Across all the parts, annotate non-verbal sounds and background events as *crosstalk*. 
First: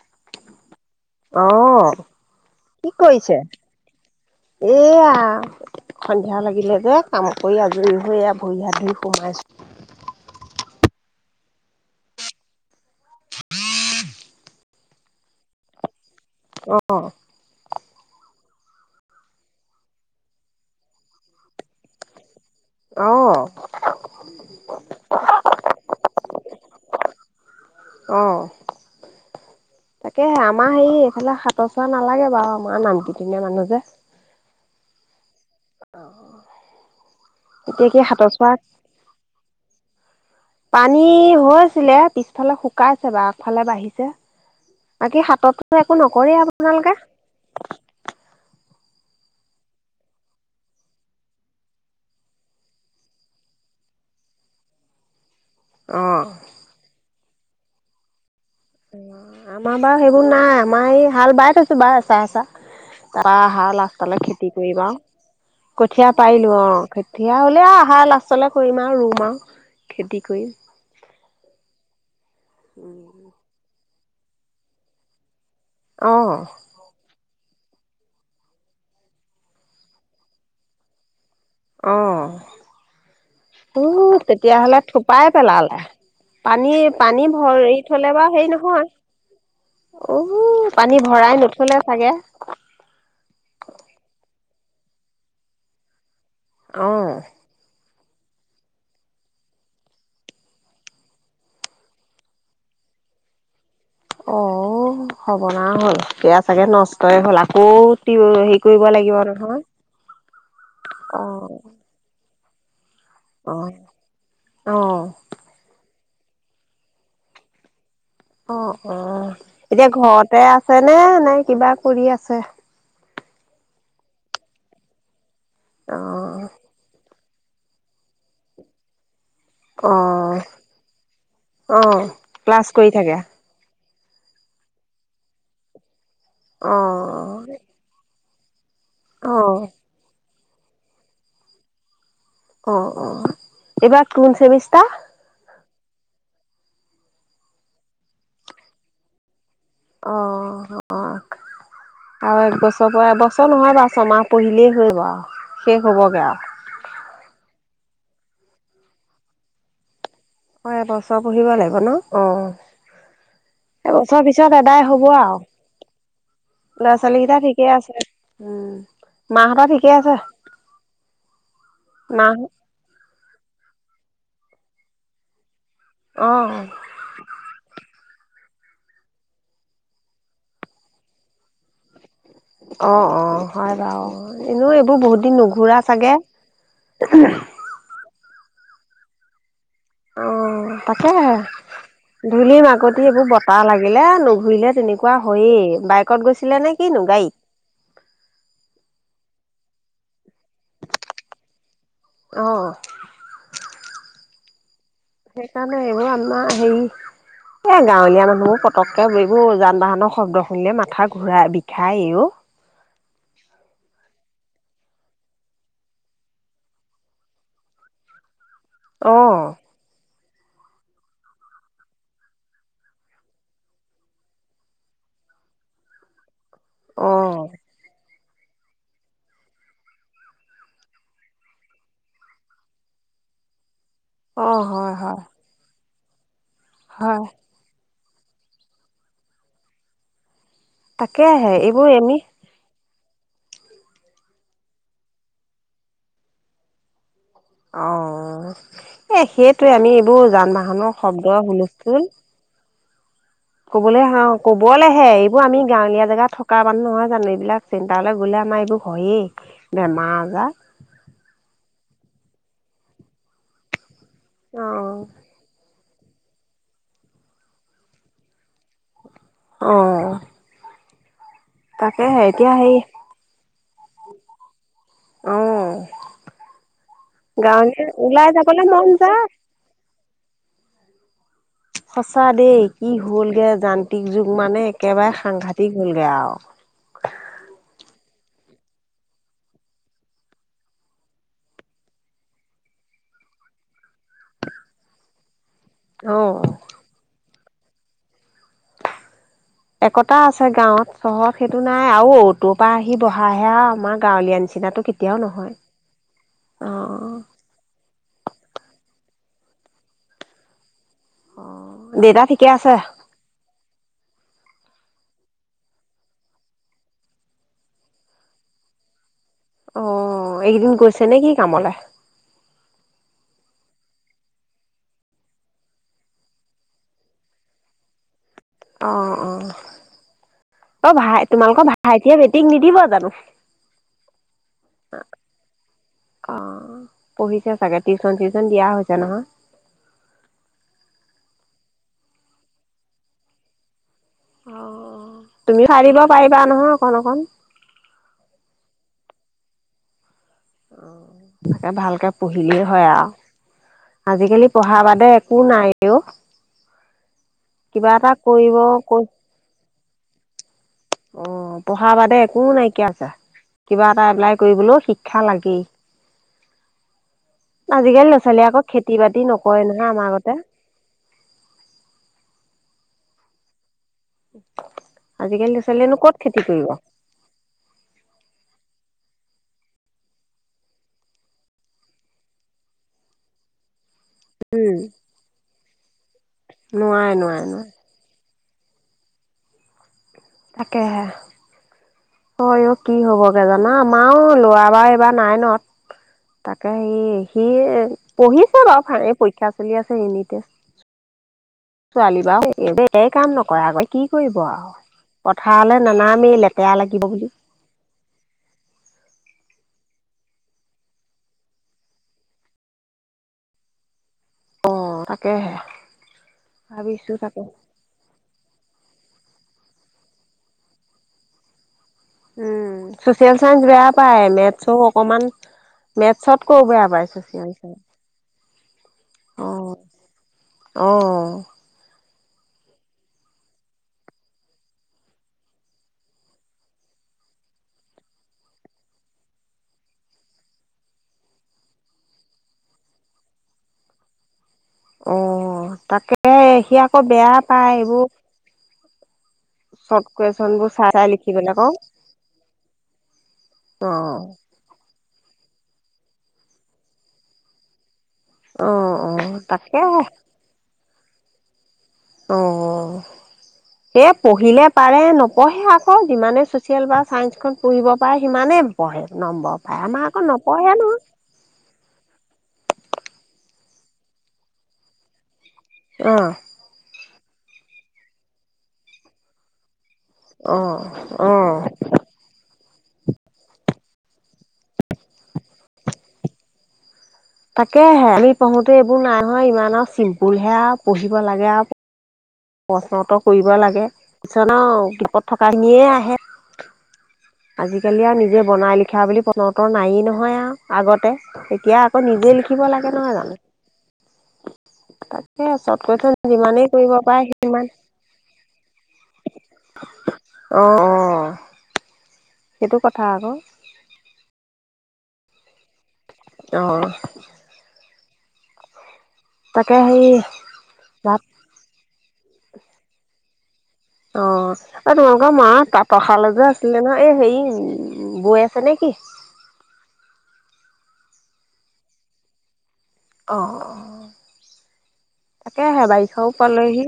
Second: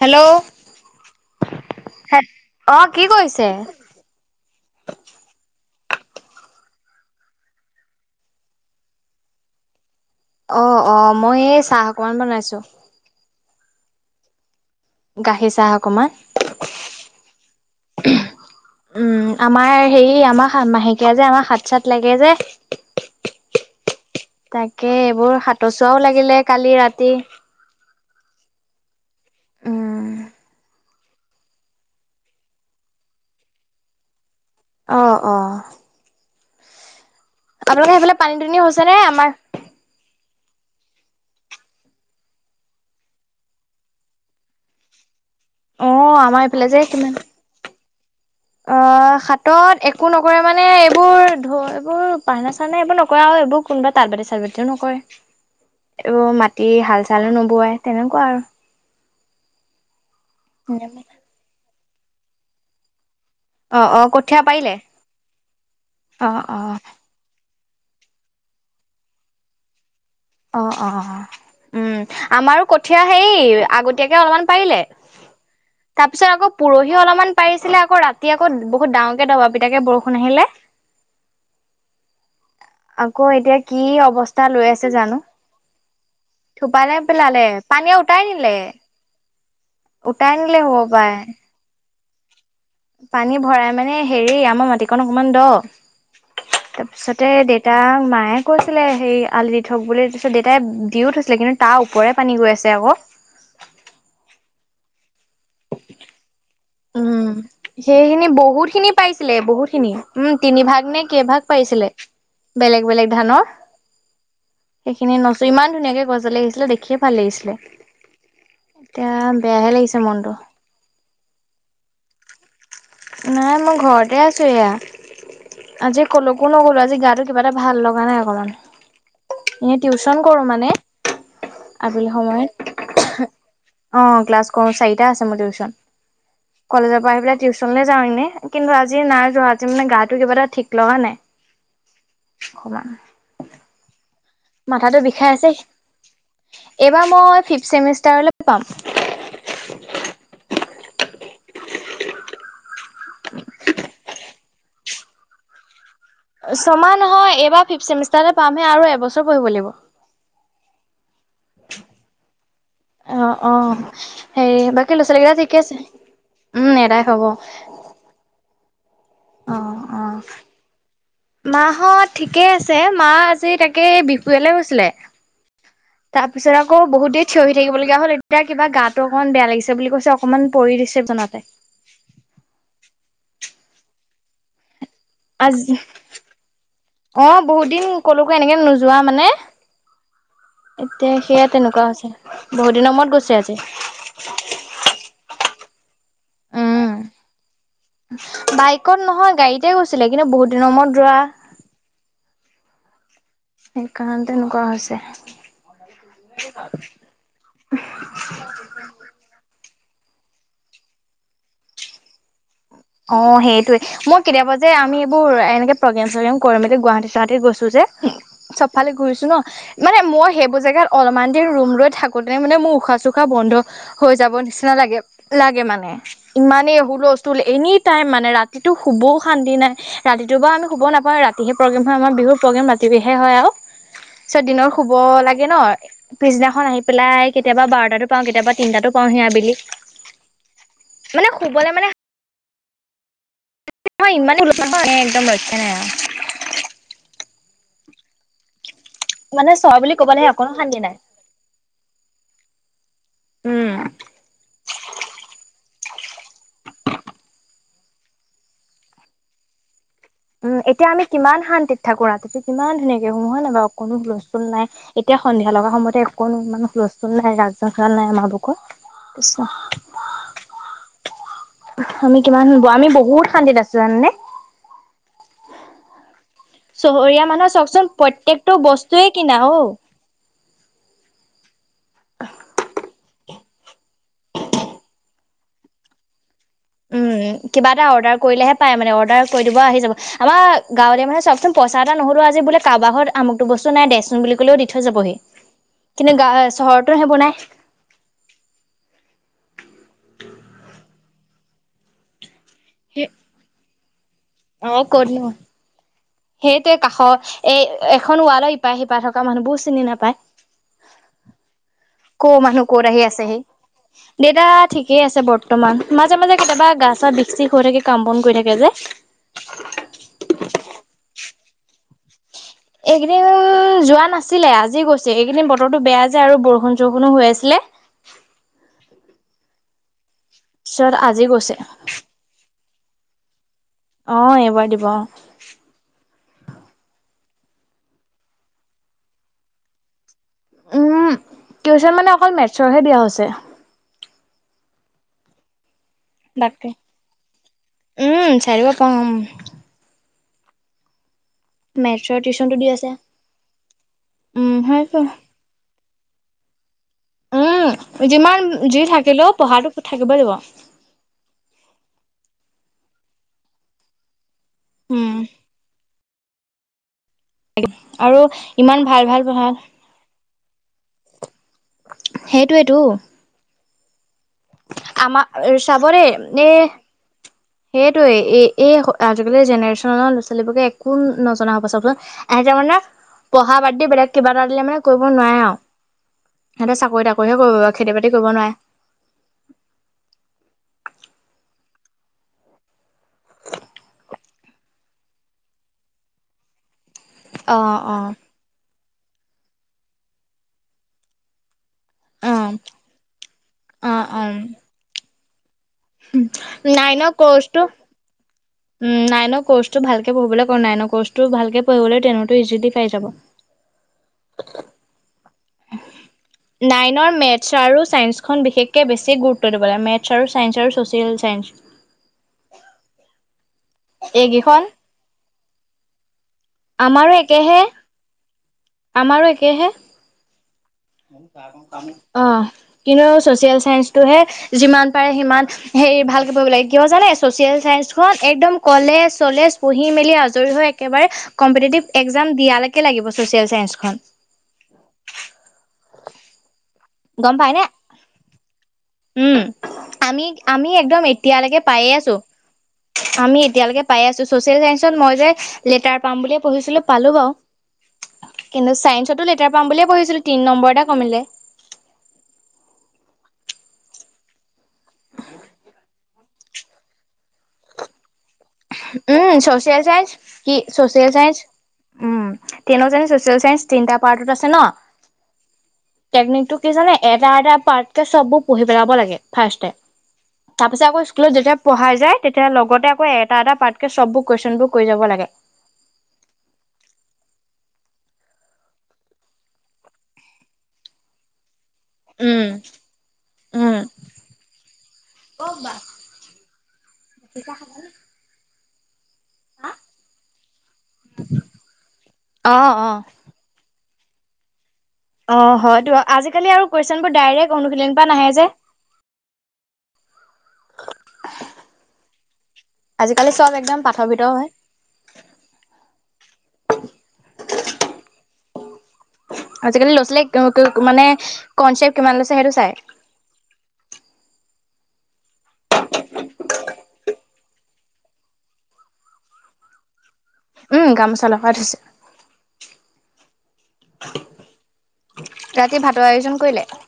Hello অ কি কৰিছে এয়া। সন্ধিয়া লাগিলে যে কাম কৰি আজৰি হৈ ভৰি হা ধুই সোমাইছোঁ। অঁ, অঁ মই এ'ই চাহ অকমান বনাইছো। গাখীৰ চাহ অকমান। অ', উম, আমাৰ হেৰি আমাৰ মাহেকীয়া যে আমাৰ হাত, চাত লাগে যে- অ', তাকে এইবোৰ সাত চোৱাও লাগিলে, কালি ৰাতি। কি *unintelligible* অঁহ উম ইফালে সাতৰচোৱা নালাগে বাৰু, আমাৰ নামঘৰীয়া মানুহ যে। অঁ, অঁ এতিয়া আপোনালোকৰ কি সেইফালে সাতৰ পানী- চোৱা দুনি হৈছে নে? আমাৰ- পানী হৈছিলে। পিছফালে শুকাইছে বা' আগফালে বাঢ়িছে। বাকী- তা'ত তো অ একো নকৰে আমাৰ এইফালে আপোনালোকে? অঁ, হাতত একো নকৰে মানে, এইবোৰ ধো এইবোৰ পাৰনা-চাৰনা এইবোৰ নকৰে আৰু, এইবোৰ কোনোবা তাঁত বাতি- চাট বাতিও নকৰে। অ'। অঁ মাটি হা'ল- চালো - বোৱাই তেনেকুৱা আৰু। আমাৰ বাৰু- সেইবোৰ নাই, আমাৰ আৰু এই হাল বাই থৈছে। বাৰু আচ্ছা, আচ্ছা। তাৰপৰা অ হাত, অ আঠতা লৈ কঠীয়া খেতি পাৰিলে কৰিম আউ। কঠীয়া অ পাৰিলো অ অঁ কঠীয়া- আহাৰ লাষ্টত লৈ কৰিম আৰু ৰুম আৰু। খেতি কৰিম অঁ, অঁ, অঁ। উম। আমাৰো কঠীয়া সেই আগতে- তিয়াকে অলপমান পাৰিলে। তাৰ অ পিছত আকৌ পৰহি অলপমান- পাৰিছিলে। আকৌ' ৰাতি আকৌ বহুত ডাঙৰ কে দবা- পিতা কে বৰষুণ আহিলে। অঁ, আকৌ এতিয়া কি উ' অৱস্থা তেতিয়া লৈ হ'লে আছে জানো থোপাই- পেলালে। পানী, থোপালে পানী পেলালে ভৰি পানীয়ে থলে উটাই বাৰু নিলে নহয় উটাই নিলে উ' হ'ব পানী পাই ভৰাই নথলে। চাগে। পানী ভৰাই মানে, হেৰি আমাৰ মাটি কণ মানে দ'। তাৰ অ পিছতে দেউতাক, মায়ে মায়ে কৈছিলে, হেই আলি দি থ' বুলি তাৰ পিছত, দেউতাই দিও থৈছিলে, কিন্তু তাৰ ওপৰে পানী গৈ আছে আকৌ। অ হৰবনাস হ'ল বেয়া চাগে নষ্ট- উম, সেইখিনি বহুতখিনি লাগিব পাইছিলে, নহয় বহুতখিনি উম তিনিভাগ, নে অ কেইভাগ পাইছিলে। বেলেগ, বেলেগ ধানৰ। অ অ সেইখিনি কই ছো ইমান ধুনাকে - এইফালে আহিছিলে দেখিয়ে ভাল লাগিছিলে অ অ এতিয়া বেয়াহে এতিয়া লাগিছে মনটো ঘৰতে আছে নে নে কিবা কৰি আছে? নাই মই ঘৰতে আছোঁ এয়া আজি ক'লোকো অ নগ'লো আজি গা়টো কিবা এটা ভাল লগা নাই অকমান। এনে অ টিউচন কৰো মানে অ, আবেলি সময়ত ক্লাছ কৰি থাকে। অ, ক্লাছ কৰো চাৰিটা আছে মোৰ টিউচন। কলেজৰ পৰা আহি পেলাই অঁ। টিউচনলৈ যাওঁ এনে। কিন্তু আজি নাই যোৱা আজি মানে গাটো কিবা এটা। ঠিক লগা নাই। অ অ এবাৰ। মাথাতো বিষাই আছে। এইবাৰ মই ফিফচেমিষ্টাৰলে পাম। অ অ, আৰু একবছ। ৰ এবছৰ নহয় বাৰু ছমাহ। পঢ়িলেই হ'ব শেষ। হ'বগৈ আৰু ছমা নহয় এইবাৰ ফিফচেমিষ্টা। তালে পামহে আৰু এবছৰ পঢ়িব লাগিব হয় এ ব। ছৰ পঢ়িব লাগিব ন, অ এবছৰ হেৰি পিছত এদাই বাকী ল'ৰা হ'ব ছোৱালীকেইটা আৰু ঠিকে আছে? উম ল'ৰা এদাই ছোৱালী হ'ব। কেইটা ঠিকে আছে উম। অ মাহঁতৰ ঠিকে অ, আছে মাহত মাহ ঠিকেই আছে মা আজি তাকে বি। য়ালে গৈছিলে। তাৰ অ', পিছত আকৌ, বহুত দেৰি থিয় হৈ থাকিবলগীয়া হ'ল। তেতিয়া কিবা গাটো অকমান বেয়া লাগিছে বুলি কৈছে অকনমান পৰি দিছে বিছনাতে। অ অ হয় বাৰু এনেও। এইবোৰ বহুত দিন আজি নুঘূৰা চাগে অ বহুত দিন কলকো এনেকে নো। যোৱা মানে। অ, তাকে এতিয়া সেয়া তেনেকুৱা হৈছে ধূলি বহুত দিনৰ মাকতি মূৰত এইবোৰ গৈছে আজি বতাহ লাগিলে নুঘূৰিলে তেনেকুৱা হয়েই। বাইকত গৈছিলে নে উম। কিনো গাড়ীত। বাইকত নহয় গাড়ীতে গৈছিলে, কিন্তু বহুত দিনৰ মূৰত যোৱা। অহ। সেইকাৰণে তেনেকুৱা হৈছে। সেইকাৰণে এইবোৰ আমাৰ হেৰি এ গাঁৱলীয়া মানুহবোৰ পতককে এইবোৰব যান বাহন। শব্দ শুনিলে মাথা ঘূৰা বিষায় এ ও। অ, সেইটোয়ে মই কেতিয়াবা যে আমি এইবোৰ এনেকে প্ৰগ্ৰেম চগ্ৰেম কৰি মেলি গুৱাহাটী চোৱাহাতি গৈছো যে। চবফালে অ ঘূৰিছো ন মানে মই। সেইবোৰ জেগাত অলপমান দেৰি ৰুম লৈ থাকোতে মানে মোৰ উশাহ চশাহ বন্ধ হৈ যাব নিচিনা লাগে লাগে মানে। ইমানেই হুল অ ষ্টুল এনিটাইম মানে ৰাতিটো শুবও শান্তি নাই ৰাতিটো বা আমি শুব নাপাওঁ ৰাতিহে প্ৰগ্ৰেম হয় আমাৰ বিহুৰ প্ৰগ্ৰেম ৰাতিহে হয় আৰু *unintelligible* পিছত অ দিনৰ শুব হয় হয় লাগে ন পিছদিনা খন আহি হয় পেলাই কেতিয়াবা বাৰটাটো পাওঁ কেতিয়াবা তিনটাতো পাওঁহি আবেলি তাকে মানে আহে এইবোৰ আমি ইমান একদম ৰক্ষা নাই আও অ এ মানে সেইটোৱে চৰ আমি বুলি এইবোৰ ক'বলেহে অকনো যান শান্তি বাহনৰ নাই শব্দ হুলস্থুল *unintelligible* উম ক'বলৈ হা ক'ব কবলেহে এইবোৰ আমি গাঁৱলীয়া জেগাত থকা মানুহ নহয় জানো এইবিলাক চিন্তা লৈ গ'লে আমাৰ এইবোৰ হয়েই *unintelligible* আজাৰ উম এতিয়া আমি কিমান শান্তিত থাকো ৰাতিটো কিমান ধুনীয়াকে শুও হয় নাই বাও অকনো নাই অ এতিয়া সন্ধিয়া লগা সময়ত একোন মানো হুল স্থুল নাই ৰাজসজাচল নাই আমাৰ বুকত অ তাকেহে আমি কিমান এতিয়া শুনবোৱা হেৰি আমি বহুত শান্তিত আছো জাননে অ চহৰীয়া মানুহ গাঁৱলীয়া চাওকচোন ওলাই প্ৰত্যেকতটো যাবলৈ মন বস্তুয়েই যায় কিনা অ সঁচা দেই কি হ'লগে যান্ত্ৰিক যুগ মানে একেবাৰে সাংঘাতিক হ'লগে আৰু উম কিবা এটা অৰ্ডাৰ কৰিলেহে পায় মানে অৰ্ডাৰ কৰি দিব আহি যাব আমাৰ গাঁৱলীয়া মানে চাকচোন পইচা এটা নহ'লেও আজি বোলে কাবাৰ ঘৰৰ আমুকটো বস্তু নাই দেচোন বুলি ক'লেও দি থৈ যাবহি কিন্তু অ গা চহৰতো সেইবোৰ নাই চহৰ সেইটো নাই আৰু তৰ পৰা আহি সেই বহাহে আৰু আমাক গাঁৱলীয়া নিচিনাটো অ কেতিয়াও ক'তনো নহয় অ সেইটোৱে কাষ এ এখন ৱালৰ ইপাহ সিপা থাক *unintelligible* কা মানুহবোৰ চিনি নাপায়। অ দেউতা ক' ঠিকে মানুহ আছে কত আহি আছেহি। দেউতা ঠিকেই আছে বৰ্ত বৰ্তমান। মাজে মাজে কেতিয়াবা গা চা বিষ চিপ হৈ থাকে কাম বন কৰি থাকে যে, *unintelligible* অ এইকেইদিন গৈছে নে কি কামলে এইকেইদিন যোৱা নাছিলে। আজি গৈছে। এইকেইদিন বতৰটো বেয়া যে আৰু বৰষুণ-চৰষুণো হৈ আছিলে। অঁ অঁ। পিছত অ আজি ভাই গৈছে তোমালোকৰ ভাইটিয়ে মেট্ৰিক নিদিব জানো। অ এইবাৰ দিব। অ। পঢ়িছে চাগে, টিউচন-চিউচন দিয়া হৈছে নহয়। উম টিউচন মানে অকল মেটছৰহে দিয়া হৈছে। অ, অ তুম চাই দিব পাৰিবা তাকে। নহয় অকণ অকণ? কম অ। তাকে ভালকে মেথছৰ টিউচনটো পঢ়িলেই দি হয় আছে। আৰু। আজি-কালি উম, পঢ়া হয়তো। বাদে একো নাই। হ উম যিমান যি থাকিলেও পঢ়াটো টো থাকিবই লাগিব। অ, পঢ়া বাদে একো নাইকিয়া হৈছে। কিবা এটা এপ্লাই কৰিবলৈও উম, শিক্ষা লাগেই। আজিকালি ল' আৰু ছোৱালীয়ে আকৌ ইমান খেতি ভাল ভাল বাতি পঢ়া নকৰে নহয়। আমাৰ আগতে সেইটোৱেইেতো। আজিকালি আমাৰ ল'ৰা চাব ছোৱালীয়েনো দে ক'ত খেতি এ কৰিব সেইটোৱে এ এই আজিকালি জেনেৰেচনৰ ল'ৰা-ছোৱালীবোৰে একো নজনা হ'ব চাবচোন। এহেতে মানে পঢ়া বাদ দি বেলেগ কিবা এটা দিলে উম মানে কৰিব নোৱাৰে আৰু। সিহঁতে নোৱাৰে চাকৰি-তাকৰিহে নোৱাৰে কৰিব। নোৱাৰে খেতি-বাতি কৰিব নোৱাৰে। তাকেহে। অ, অ কি হবগে জানা। আমাৰও লৰা বাৰ এইবাৰ নাই ন। তাকেহে। হেৰি অ', সি অ'। পঢ়িছে বাও। ভালে পৰীক্ষা চলি আছে ইউনি টেষ্ট। ছোৱালী অ', বাৰু তাই কাম নকৰে আকৌ কি অ', অ', কৰিব আৰু। পথাৰলে নানামেই লেতেৰা লাগিব বুলি। উ নাইনৰ কৰ্চটো ভালকে পঢ়িবলৈ ক। নাইনৰ কৰ্চটো ভালকে পঢ়িলেই তেনটো ইজিলি পাৰি যাব। অ তাকেহে ভাবিছো নাইনৰ তাকে মেথছ আৰু চাইন্স খন বিশেষ কে বেছি গুৰুত্ব দিব লাগে। মেথছ আৰু ছাইন্স আৰু social science. Um social science বেয়া পায় এইকেইখন মেথছো অকনমান মেথছতকৈও বেয়া পাই আমাৰো চচিএল একেহে, চাইন্স। আমাৰো একেহে। অ', অ ক ক কাম। অ কিন্তু ছচিয়েল চাইন্সটোহে যিমান পাৰে সিমান হে ভালকে পঢ়িব লাগে কিয় জানে চচিয়েল চসখন একদম কলেজ চলেজ পঢ়ি মেলি আজৰি হৈ একেবাৰে কম্পিটটিভ এক্জাম দিয়ালৈকে লাগিব চাইন্সখন। অ তাকে। সি আকৌ বেয়া গম পায়নে? পায় এইবোৰ। উম চৰ্ট আমি কুৱেশচন আমি বোৰ চাই একদম চাই লিখিবলৈ এতিয়ালৈকে কওঁ পাইে আছো আমি এতিয়ালৈকে পাই অ', আছো ছচিয়েল চাইন্সত মই যে। লেটাৰ পাম বুলিয়ে পঢ়িছিলো পালো বাৰু। কিন্তু অ', চায়ন্সতো অ', লেটাৰ পাম তাকে বুলিয়েঢিছিলো তিনি নম্বৰ এটা। কমিলে। অ এ পঢ়িলে। পাৰে নপঢ়ে আকৌ যিমানে চচিয়েল বা চায়ন্সখন পঢ়িব। পাৰে সিমানেই পঢ়ে উম নম্বৰ পায় চচিয়েল আমাৰ চাইস আকৌ কি নপঢ়ে নহয় social science um. Ten social science তিনিটা পাৰ্টত আছে ন। অ টেকনিক টো কি জানে এক। দা পাতকে চবোৰ পঢ়ি পেলাব লাগে ফাৰ্ষ্ট টে অ তাৰ পিছত আকৌ অ স্কুলত যেতিয়া পঢ়াই যায় তেতিয়া লগতে আকৌ এ এটা পাৰ্কে চবোৰ কুৱেশচন বোৰ কৰি যাব লাগে। তাকেহে আমি পঢ়োতে এইবোৰ নাইহয় ইমান আৰু চিম্পুল হে আৰু পঢ়িব লাগে আৰু। উম, প্ৰশ্ন উওৰ কৰিব উম, লাগে কিছূমান আৰু দীপত থকাখিনিয়ে আহে। আজিকালি আৰু নিজে বনাই লিখা বুলি বনতৰ নাই নহয় আৰু আগতে এতিয়া আকৌ নিজে লিখিব অ', অ'। লাগে নহয় জানো। অ তাকে চত হয়তো কৈ থ আজিকালি আৰু যিমানেই কৰিব কুৱেশচন বোৰ পাৰে ডাইৰেক্ট সিমান অনুশীলনৰ পৰা নাহে যে অ অ। সেইটো কথা আজিকালি আকৌ চব একদম পাঠ ভিত হে। অ তাকে আজিকালি ল'ৰা সেই ছোৱালীক মানে তাত কনচেপ্ট কিমান লৈছে সেইটো চাই। অ তোমালোকৰ মা তাতৰ শাল এযোৰ আছিলে ন এই হেৰি বৈ আছে নে কি। উম গামোচা লগাই থৈছে। অ অ। *inaudible* তাকে ৰাতি আহে ভাতৰ বাৰিষাও আয়োজন কৰিলে পালেহি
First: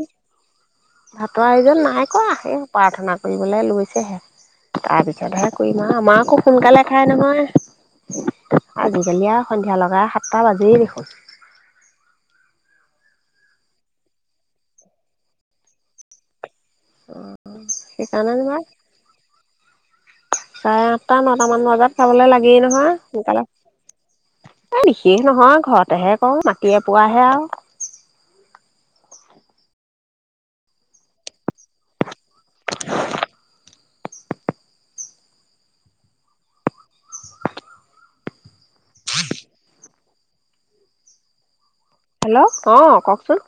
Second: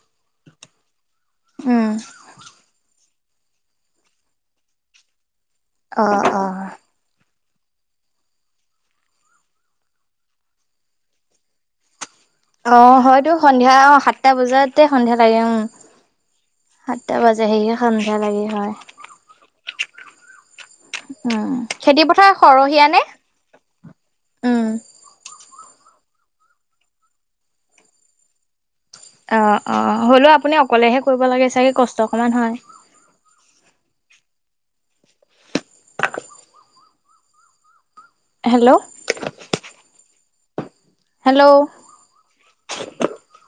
ভাতৰ আয়োজন উম নাই কৰা সেই প্ৰাৰ্থনাত কৰিবলৈ লৈছেহে তাৰপিছতহে কৰিম আৰু অ আমাৰ আকৌ অ সোনকালে খাই নহয়। আজিকালি আৰু সন্ধিয়া লাগা সাতটা বাজিয়ে দেখোন। অ হয়তো সন্ধিয়া অ সাতটা বজাতে সন্ধিয়া লাগে উ। অ সেইকাৰণেমাৰ হয় চাৰে আঠটা উম নটামান বজাত খেতি পথাৰ খাবলৈ লাগেই সৰহীয়া নহয় নে সোনকালে উম এই বিশেষ নহয় ঘৰত। এহে কা মাটি পোৱাহে আৰু। অ অ হ'লেও আপুনি অকলেহে কৰিব লাগে চাগে কষ্ট অকমান হয়। হেল্ল'! *inaudible* হেল্ল'! হেল্ল' অ কওকচোন।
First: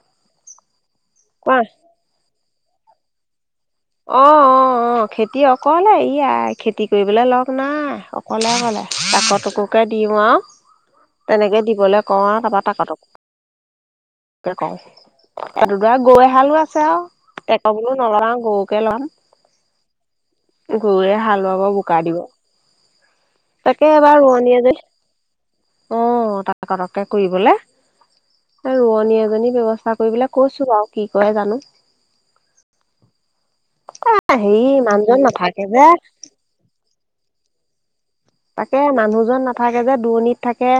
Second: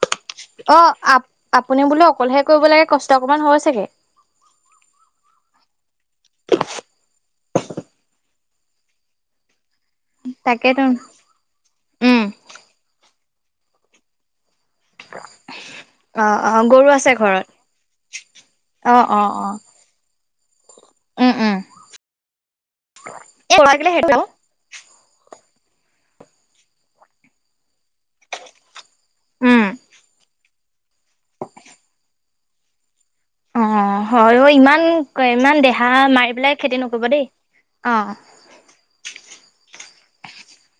অঁ। আপ কোৱা। আপুনি বোলে অকলেহে। কৰিব লাগে কষ্ট অকণমান হয়' চাগে। অ অ অ খেতিয়ক। অকলে ইয়াই খেতি কৰিবলৈ লগ নাই অকলে অকলে জাকৰ *unintelligible* কে দিওঁ আৰু তাকেতো তেনেকৈ দিবলৈ উম। কওঁ আৰু তাৰপৰা কাতো। ত কওঁ। এদগা অ অ গৈহালো আছে আৰু টেক্টৰ বোলো লগা নাই গৰু অঁ অঁ অঁ। গৰুৱে হালোৱাব বোকা দিব এই লাগিলে তাকে এবাৰ সেইটো ৰোৱনীয়ে যে। অহ তাক পটককে কৰিবলে। ৰোৱনী এজনী উম ব্যৱস্থা কৰিবলে কৈছো। আৰু কি কৰে জানো। অ হয় হেৰি ইমান মানুহজন ইমান নাথাকে যে দেহা মাৰি পেলাই খেতি ন হ'ব দেই অ তাকে মানুহজন নাথাকে যে দূৰণিত থাকে,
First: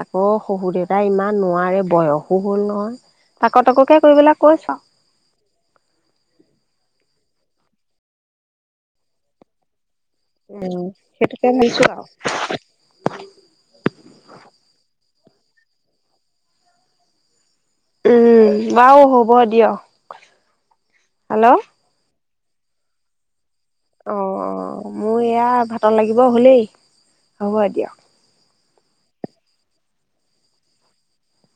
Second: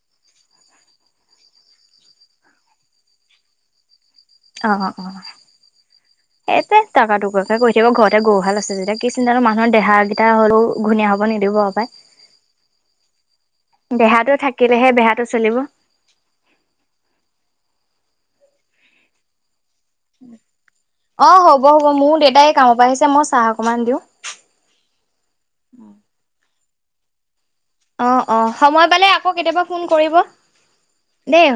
আকৌ শহুৰ দেউতাই ইমান নোৱাৰে বয়সো হল নহয় তাকো তাককে কৰিবলৈ কৈছো অ আৰু অ অ সেইটোৱে তাক তোকাকৈ কৰি থাকিব ঘৰতে গৰুহাল আছে যেতিয়া কি চিন্তা ন মুহৰ দেহা এ হলেও উম ঘুনীয়া হ'ব সেইটোকে নিদিব অ ভাবিছো পায় আৰু দেহাতো থাকিলেহে বেহাত চলিব *unintelligible* উম বাৰু হ'ব দিয়া। অ হ'ব হ'ব মোৰ দেউতাই কামৰ পৰা আহিছে, মই চাহক। অ অ মোৰ এয়া ভাতত লাগিব হলেই। হ'ব দিয়ক। অ অ সময় পালে আকৌ কেতিয়াবা ফোন কৰিব দেই।